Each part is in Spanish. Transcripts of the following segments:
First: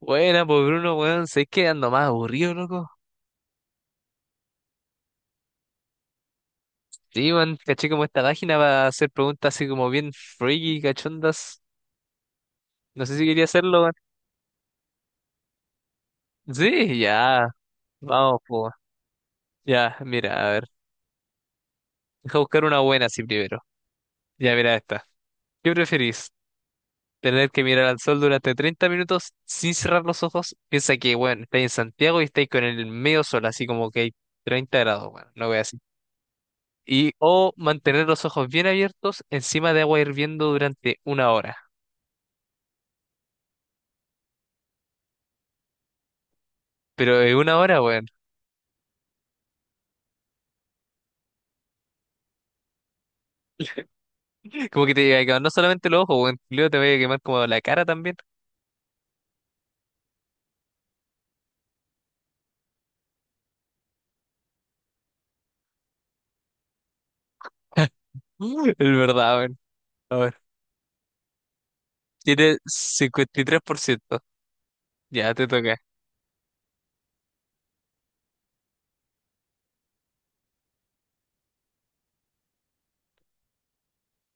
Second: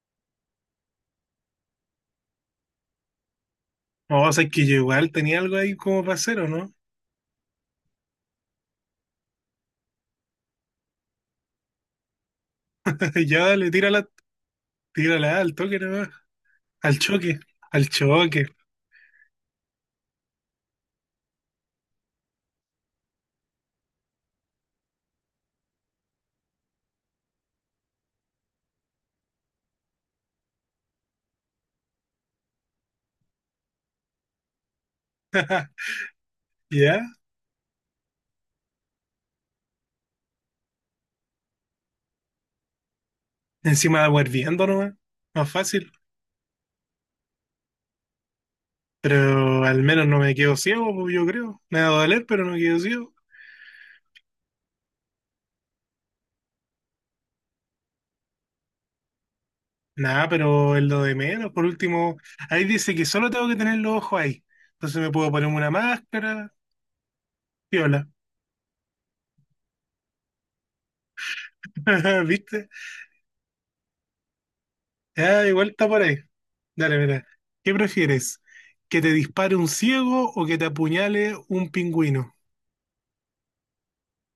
Buena, pues Bruno, weón, sé que ando más aburrido, loco. No, o sea, es que yo igual tenía algo ahí como para hacer, ¿o no? Sí, weón, caché como esta página para hacer preguntas así como bien freaky, cachondas. No sé si quería Ya dale, hacerlo, weón. tírala, tírala ah, al toque nomás. Sí, Al choque, ya, al vamos, choque. pues. Ya, mira, a ver. Deja buscar una buena así primero. Ya, mira esta. ¿Qué preferís? ¿Tener que mirar al sol durante 30 minutos sin cerrar los ojos? Piensa que, weón, estáis en Santiago y estáis con el medio sol, así como que hay 30 grados, weón, no voy así. ¿Ya? O mantener los ojos bien abiertos encima de agua hirviendo durante 1 hora. Encima de agua hirviendo nomás. Más fácil. Pero es 1 hora, weón. Pero al menos no me quedo ciego, pues, yo creo. Me va a doler, pero no quedo ciego. Como que te llega a quemar no solamente los ojos, weón. Luego te va a quemar como la cara también. Nada, pero es lo de menos. Por último, ahí dice que solo tengo que tener los ojos ahí. Entonces me puedo poner una máscara, piola. Es verdad, weón. A ver. Tiene ¿Viste? 53%. Ya Ah, te igual toca. está por ahí. Dale, mira. ¿Qué prefieres? ¿Que te dispare un ciego o que te apuñale un pingüino?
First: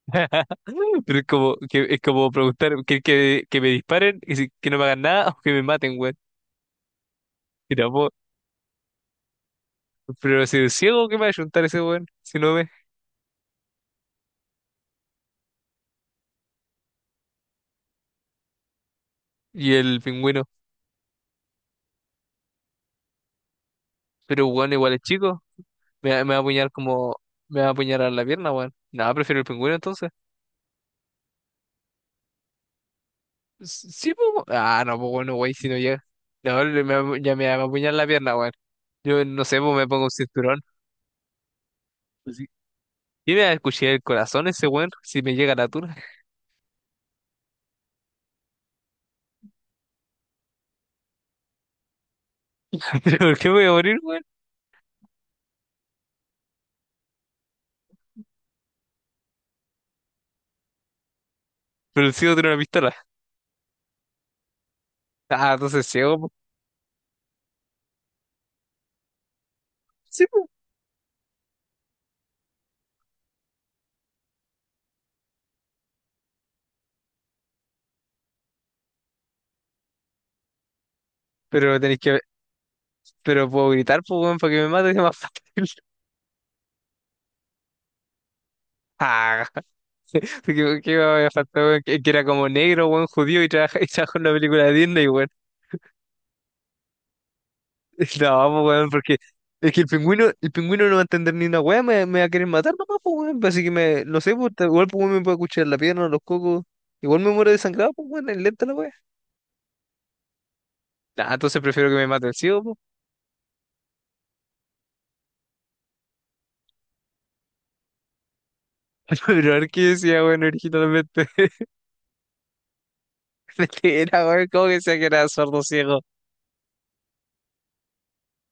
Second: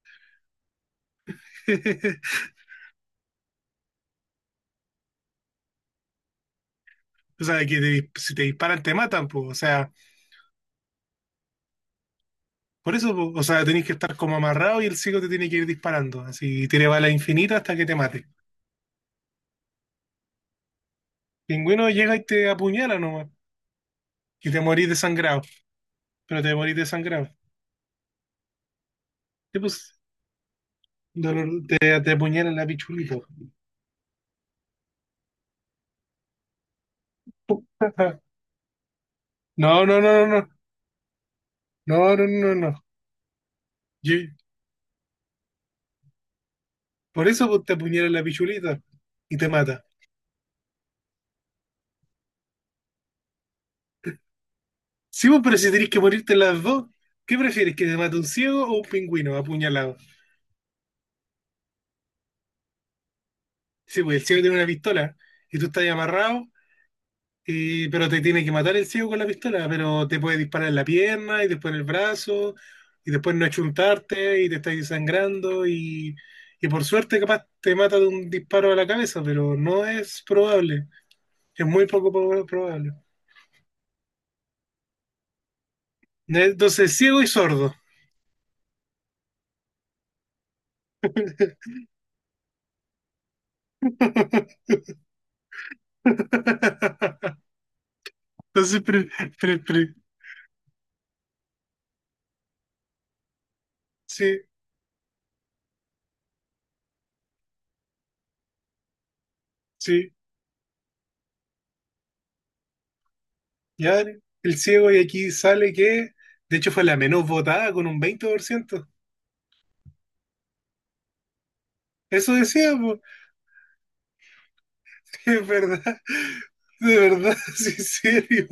Pero es como, preguntar que me disparen y que no me hagan nada o que me maten, weón. O sea, que Mira, po, si te disparan te matan, pues. O sea, pero si es ciego, ¿qué me va a ayuntar ese weón? Si no ve. por eso, po. O sea, tenés que estar como amarrado y el ciego te tiene que ir disparando. Así, tiene bala infinita hasta que te mate. Y el pingüino. Pingüino llega y te apuñala nomás. Pero Y te weón, morís igual es chico. desangrado. Me va a Pero te apuñar morís como. desangrado. Me va a apuñar a la pierna, weón. Nada, prefiero el Y pingüino pues, entonces. te apuñala en la pichulita. Sí, po. Ah, no, pues bueno, güey, si no llega. No, ya me va a apuñalar la pierna, güey. Yo no sé, pues No, me no, pongo un no, no, no. cinturón. No, no, Pues sí. no, no. Y me va a escuchar el Yo- corazón ese, güey, si me llega la tuna. Por eso pues, te apuñala la pichulita y te mata. ¿Pero por qué me voy a morir, güey? Sí, pues, pero si tenés que morirte en las dos, ¿qué prefieres? ¿Que te mate un ciego o un pingüino apuñalado? Pero el ciego tiene una pistola. Sí, pues el ciego tiene una pistola Ah, y tú estás entonces ahí ciego, po. amarrado, pero te tiene que matar el ciego con la pistola, pero te Sí, puede pues. disparar en la pierna y después en el brazo y después no achuntarte y te estás sangrando y por suerte capaz te mata de un disparo a la cabeza, pero no es probable, es Pero muy tenéis que. poco probable. Pero puedo gritar, pues, güey, para que me mate, es más fácil. Entonces, ciego y sordo. Ah, ¿qué me va a faltar, güey? Que era como negro, güey, judío y y trabajó en una película de Disney, güey. No, pues, Entonces, weón, porque pre- es que el pre- pingüino, el pingüino no va a entender ni una weá, me va a querer matar nomás, pues, weón. Pues, así que me, no sé, sí, pues, igual pues, weón, me puede escuchar la pierna, los cocos. Igual me muero desangrado, pues, weón, es lenta la weá. sí, Nah, entonces prefiero que me mate el ciego, pues. ya el ciego, y aquí sale que, de hecho, fue la menos votada con un 20%. Pero a ver qué decía, weón, originalmente. Eso decía, po. Mentira, weón, ¿cómo que decía que era Es sordo ciego? verdad, de verdad, sí, en serio,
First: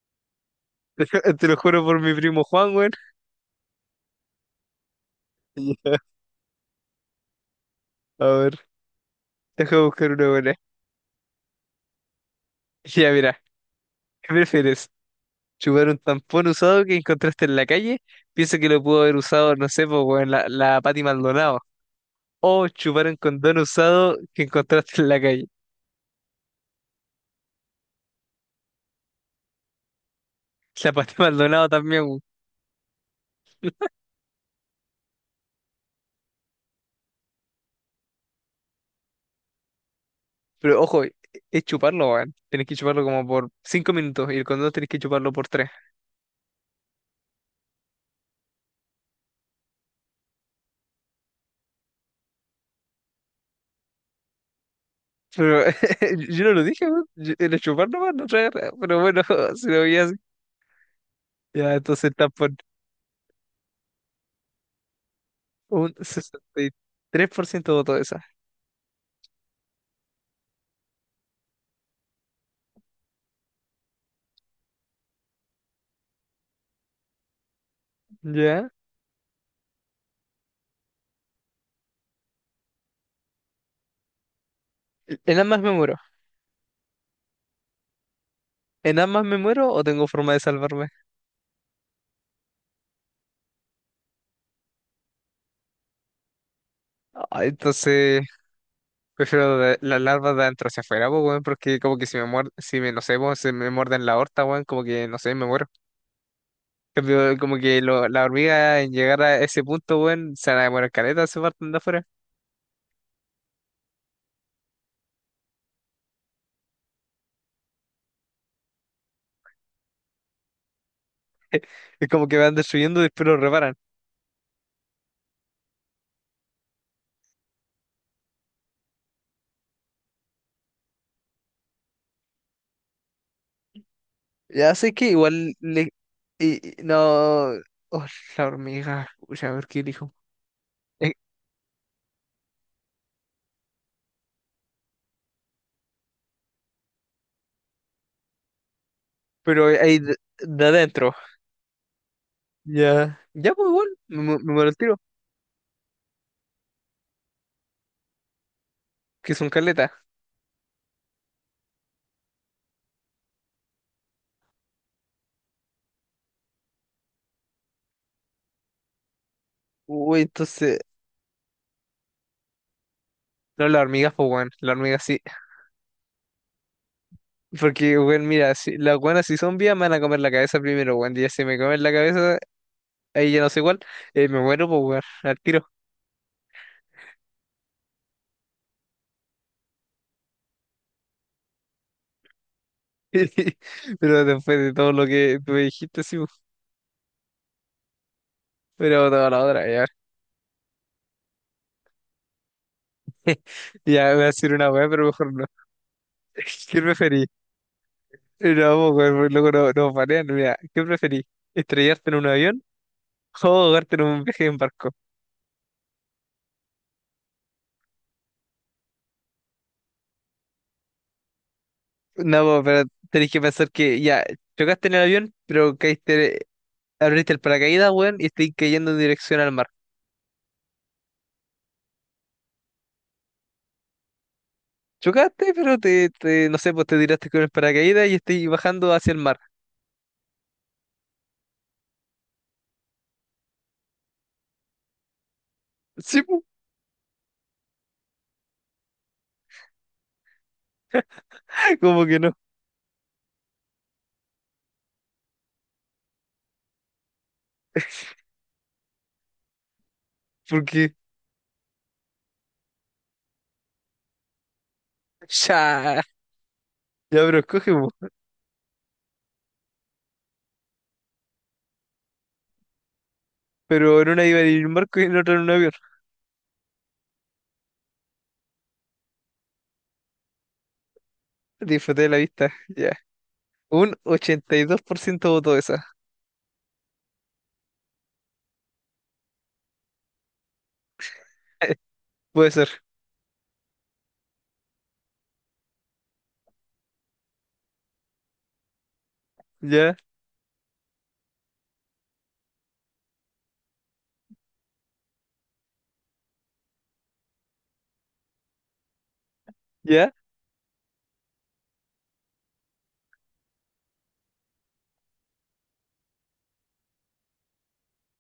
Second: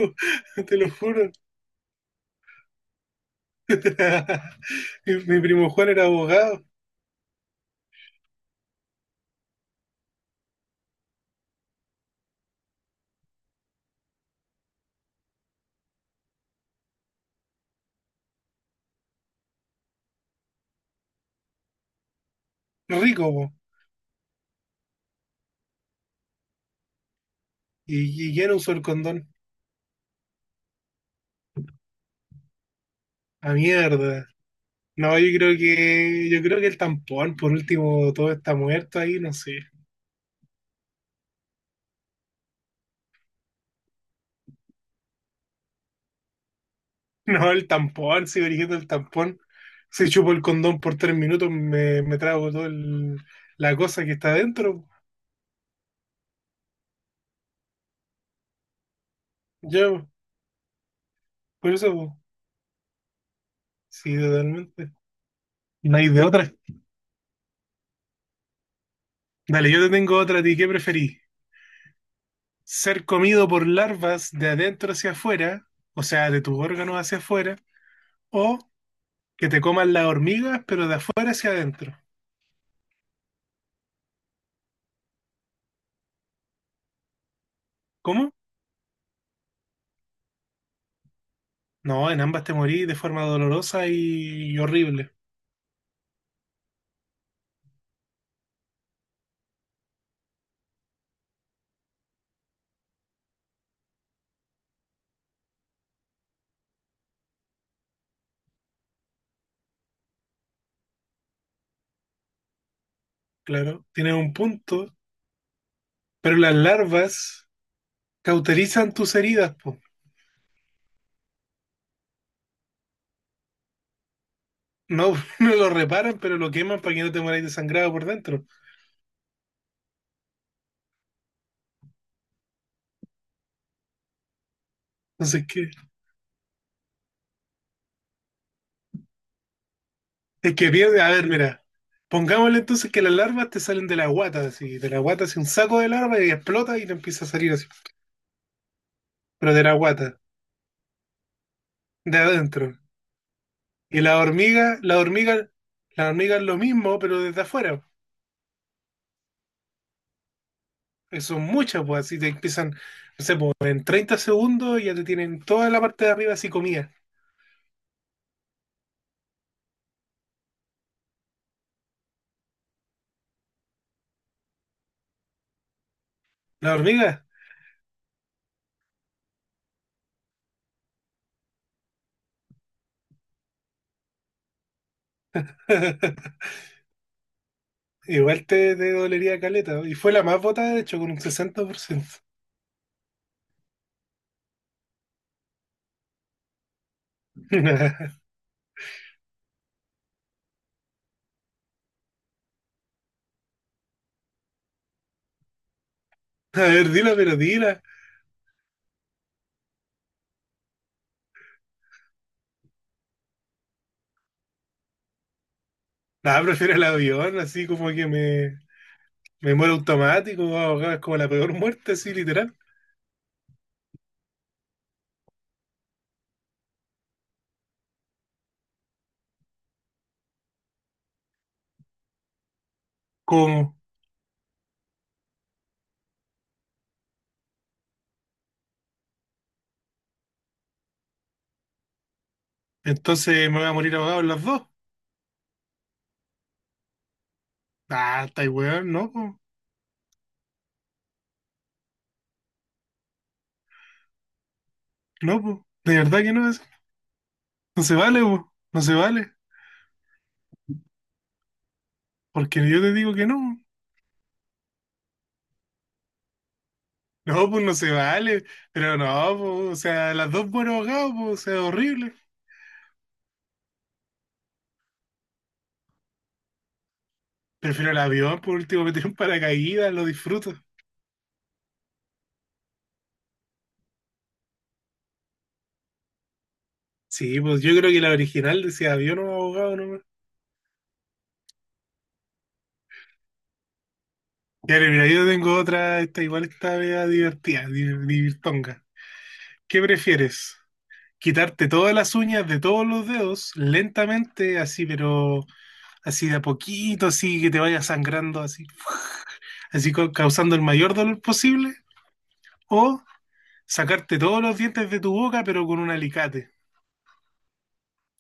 te lo juro. Te lo juro por mi primo Juan, weón. Mi primo Juan era Ya, abogado, a ver, deja buscar una buena. Ya, mira, ¿qué prefieres? Chupar un tampón usado que encontraste en la calle, pienso que lo pudo haber usado, no sé, pues, weón, la Pati Maldonado. O chupar un rico, po, condón usado que encontraste en la calle. y ya no usó el condón. La Pati Maldonado también, weón. A mierda. No, yo creo que el tampón, por último, todo está muerto ahí, no sé. Pero ojo, es chuparlo, weón. Tenés que chuparlo como por 5 minutos y el condón tenés que chuparlo por tres. No, el tampón, sigo eligiendo el tampón. Si chupo el condón por 3 minutos, me trago toda la cosa que está adentro. Pero yo no lo dije, weón. Era chuparlo, weón, no traer. Pero bueno, si lo Yo, veías. por Ya, eso, entonces po. tampón. Sí, totalmente. Un No hay de otra. 63% votó esa. Dale, yo te tengo otra. ¿A ti qué preferís? ¿Ser comido por larvas de adentro hacia afuera, o sea, de tus órganos hacia afuera, o ¿Ya? que te coman las hormigas, pero de afuera hacia adentro? En ambas me muero. ¿Cómo? ¿En ambas me muero o tengo forma de salvarme? No, en ambas te morís de forma dolorosa y horrible. Ay, entonces prefiero las larvas de adentro hacia afuera, po, weón, porque como que no sé, po, si me muerden la horta, weón, como que, no sé, me muero. En cambio, como que la hormiga en llegar a ese punto, weón, se van a demorar caleta, se parten de afuera. Claro, tienes un punto, pero las larvas cauterizan tus heridas, po. Es como que van destruyendo y después lo reparan. No, no lo reparan, pero lo queman para que no te mueras desangrado por dentro. Ya sé que Entonces, igual ¿qué? le. No. Oh, la hormiga, ya a ver qué dijo. Es que pierde. A ver, mira. Pongámosle entonces que las larvas te salen de la guata, así. De la guata, así un saco de larvas y explota y te empieza a salir así. Pero de Pero la ahí de, guata, de adentro. de adentro. Ya. Ya, pues, igual, Y la me muero el hormiga, tiro, la hormiga, la hormiga es lo mismo, pero desde afuera. que son caletas. Que son muchas, pues así te empiezan, no sé, pues, en 30 segundos ya te tienen toda la parte de arriba así comida. Uy, entonces, no, las hormigas, pues, weón. Las hormigas sí. La hormiga. Porque, weón, mira, si, las buenas si son vivas me van a comer la cabeza primero, weón. Y ya si me comen la cabeza, ahí ya no sé cuál, me muero, pues, weón, al tiro. Igual te dolería caleta, ¿no? Y fue la más votada, de hecho, con un 60%. Pero después de todo lo que tú me dijiste, sí, pues, pero toda la otra, ya. Ya voy a decir una weá, pero mejor no. A ¿Qué ver, dila, preferís? pero dila. No, pues, weón, porque luego no, nos banean, mira, ¿qué preferís? ¿Estrellarte en un avión o ahogarte en un viaje en barco? Nada, prefiero el avión, así como que me muero automático, ahogado, es como la peor muerte, así, No, literal. pues, pero tenés que pensar que ya, chocaste en el avión, pero caíste, abriste el paracaídas, weón, y estoy cayendo en dirección al mar. ¿Cómo? Chocaste, pero no sé, pues te tiraste con el paracaídas y estoy bajando hacia el mar. Entonces me voy a morir ahogado en las dos. Sí, pues, Ah, está weón, no, po. como que no, No, po. De verdad que no es. No se vale, po. No se vale. porque Porque yo te digo que no. ya, ya, pero No, pues escoge, no se pues. vale. Pero no, po. O sea, las dos muero ahogado, po. O sea, horrible. Pero en una iba en un barco y en otra en un avión. Prefiero el avión, por último, meter un paracaídas, lo disfruto. Disfruté de la vista, ya. Un 82% votó esa. Sí, pues yo creo que la original decía avión o abogado nomás. Puede ser, Ya, mira, yo tengo otra, esta igual está media divertida, divirtonga. ¿Qué ya, prefieres? ¿Quitarte todas las uñas de todos los dedos lentamente, así, pero así de a poquito, así que te vaya sangrando, así, así ya. Causando el mayor dolor posible? ¿O sacarte todos los dientes de tu boca, pero con un alicate?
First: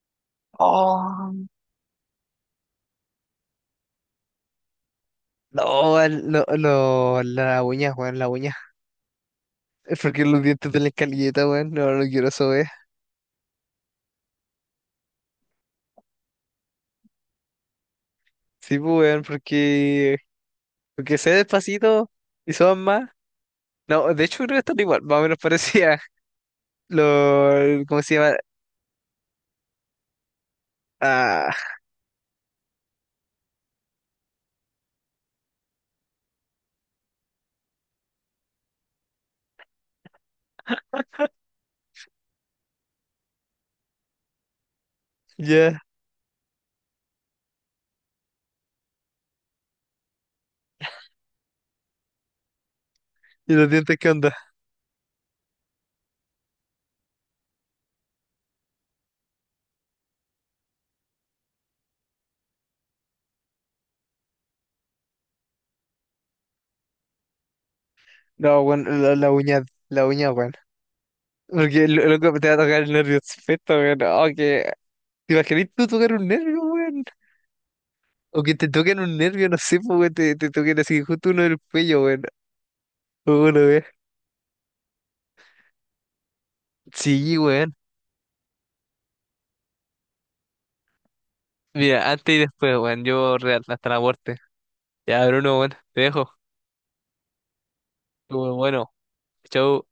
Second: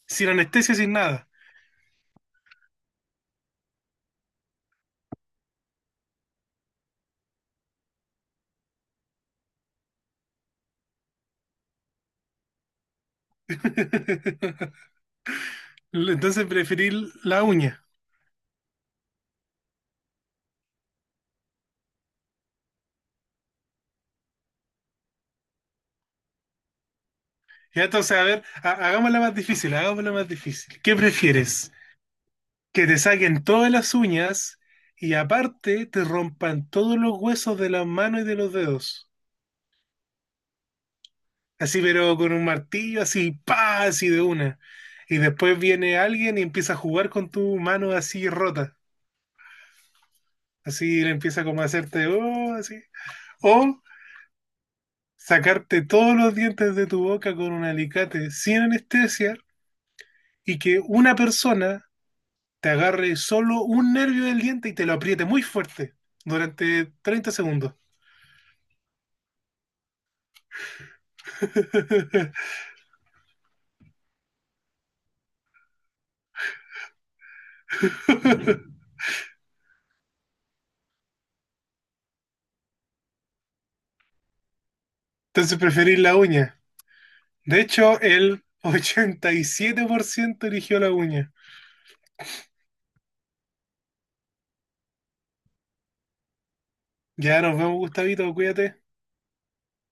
Sin anestesia, sin nada. Oh. No, no, no, la uña, weón, la uña. Es porque los dientes de la escalilleta, weón, no, no quiero eso, weón. Entonces preferir la uña. Sí, pues, weón, porque sé despacito y son más. No, de hecho creo que están igual, más o menos parecía lo, Ya, ¿cómo se entonces, a llama? ver, hagámosla más difícil, hagámosla más difícil. ¿Qué Ah, prefieres? ¿Que te saquen todas las uñas y aparte te rompan todos los huesos de las manos y de los dedos? Así, pero con un martillo, así, pa, así de una. Y después ya. viene alguien y empieza a jugar con tu mano así rota. Así le empieza como a hacerte, oh, así. ¿Y los O dientes qué onda? sacarte todos los dientes de tu boca con un alicate sin anestesia y que una persona te agarre solo un nervio del diente y te lo apriete muy fuerte durante 30 segundos. No, bueno, la uña, la uña, bueno. Porque loco te va a tocar el nervio perfecto, weón. Oh, ¿te imaginas tú tocar un nervio, weón? O que te toquen un nervio, no sé, pues, weón, te toquen así justo uno del cuello, weón. O uno, weón. Entonces preferís la uña. Sí, De weón. hecho, el 87% eligió la uña. Mira, antes y después, weón, yo real, hasta la muerte. Ya, Bruno, weón, te dejo. Ya nos vemos, Gustavito, cuídate. Bueno, chau.